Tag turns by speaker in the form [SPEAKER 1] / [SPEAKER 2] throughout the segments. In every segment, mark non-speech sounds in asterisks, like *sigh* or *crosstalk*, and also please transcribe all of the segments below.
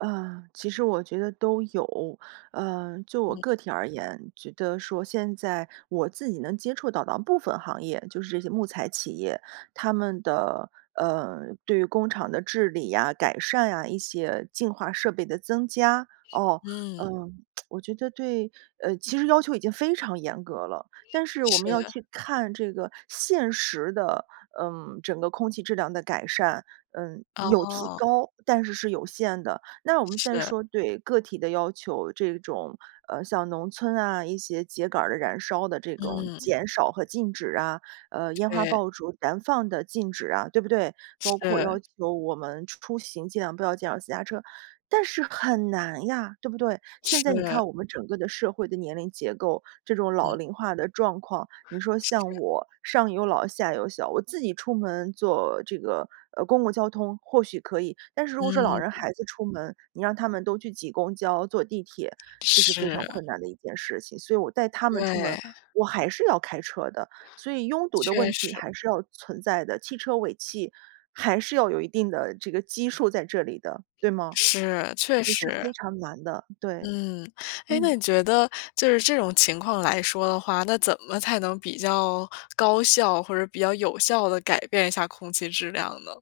[SPEAKER 1] 呃，其实我觉得都有。呃，就我
[SPEAKER 2] 嗯。
[SPEAKER 1] 个体而言，觉得说现在我自己能接触到的部分行业，就是这些木材企业，他们的呃，对于工厂的治理啊，改善啊，一些净化设备的增加。
[SPEAKER 2] 是，
[SPEAKER 1] 哦，嗯，
[SPEAKER 2] 嗯。
[SPEAKER 1] *tsk* 我觉得对呃，其实要求已经非常严格了，但是我
[SPEAKER 2] 是
[SPEAKER 1] 们要
[SPEAKER 2] 是。
[SPEAKER 1] 去看这个现实的，嗯，整个空气质量的改善，呃，有提
[SPEAKER 2] 哦。
[SPEAKER 1] 高，但是是有限的。那我们先
[SPEAKER 2] 是。
[SPEAKER 1] 说对个体的要求，这种，呃，像农村啊，一些秸秆儿的燃烧的这种
[SPEAKER 2] 嗯。
[SPEAKER 1] 减少和禁止啊，呃，烟花
[SPEAKER 2] 对。
[SPEAKER 1] 爆竹燃放的禁止啊，对不对？包括要
[SPEAKER 2] 是。
[SPEAKER 1] 求我们出行，尽量不要驾驶私家车。但是很难呀，对不对？现在你看
[SPEAKER 2] 是。
[SPEAKER 1] 我们整个的社会的年龄结构。这种老
[SPEAKER 2] 嗯。
[SPEAKER 1] 龄化的状况，你说像
[SPEAKER 2] 是。
[SPEAKER 1] 我，上有老下有小，我自己出门坐这个，呃，公共交通或许可以，但是如果说老人
[SPEAKER 2] 嗯。
[SPEAKER 1] 孩子出门，你让他们都去挤公交、坐地铁，这是非常
[SPEAKER 2] 是。
[SPEAKER 1] 困难的一件事情。所以我带他们出门，
[SPEAKER 2] 对。
[SPEAKER 1] 我还是要开车的。所以拥堵的
[SPEAKER 2] 确
[SPEAKER 1] 问题
[SPEAKER 2] 实。
[SPEAKER 1] 还是要存在的，汽车尾气还是要有一定的这个基数，在这里的，对吗？
[SPEAKER 2] 是，确
[SPEAKER 1] 也是
[SPEAKER 2] 实。
[SPEAKER 1] 非常难的，对。
[SPEAKER 2] 嗯，哎，那
[SPEAKER 1] 嗯。
[SPEAKER 2] 你觉得就是这种情况来说的话，那怎么才能比较高效，或者比较有效地改变一下空气质量呢？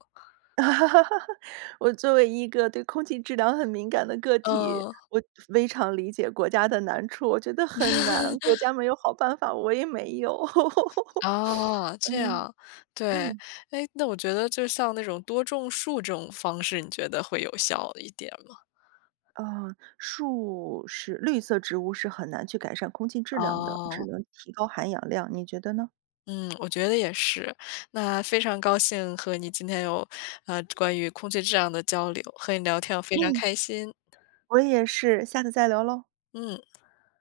[SPEAKER 1] *laughs* 我作为一个对空气质量很敏感的个体，
[SPEAKER 2] 嗯。
[SPEAKER 1] 我非常理解国家的难处，我觉得很难，国
[SPEAKER 2] *laughs*
[SPEAKER 1] 家没有好办法，我也没有。*laughs*
[SPEAKER 2] 哦，
[SPEAKER 1] *sniffs*
[SPEAKER 2] 这
[SPEAKER 1] 嗯，
[SPEAKER 2] 样，对，
[SPEAKER 1] 嗯。
[SPEAKER 2] 哎，那我觉得就像那种多种树这种方式，你觉得会有效的一点吗？
[SPEAKER 1] 啊，树是绿色植物，是很难去改善空气质量的，只
[SPEAKER 2] 哦。
[SPEAKER 1] 能提高含氧量，你觉得呢？
[SPEAKER 2] 嗯，我觉得也是。那非常高兴，和你今天有，呃，关于空气质量的交流，和你聊天非常
[SPEAKER 1] 嗯。
[SPEAKER 2] 开心。
[SPEAKER 1] 我也是，下次再聊咯。
[SPEAKER 2] 嗯。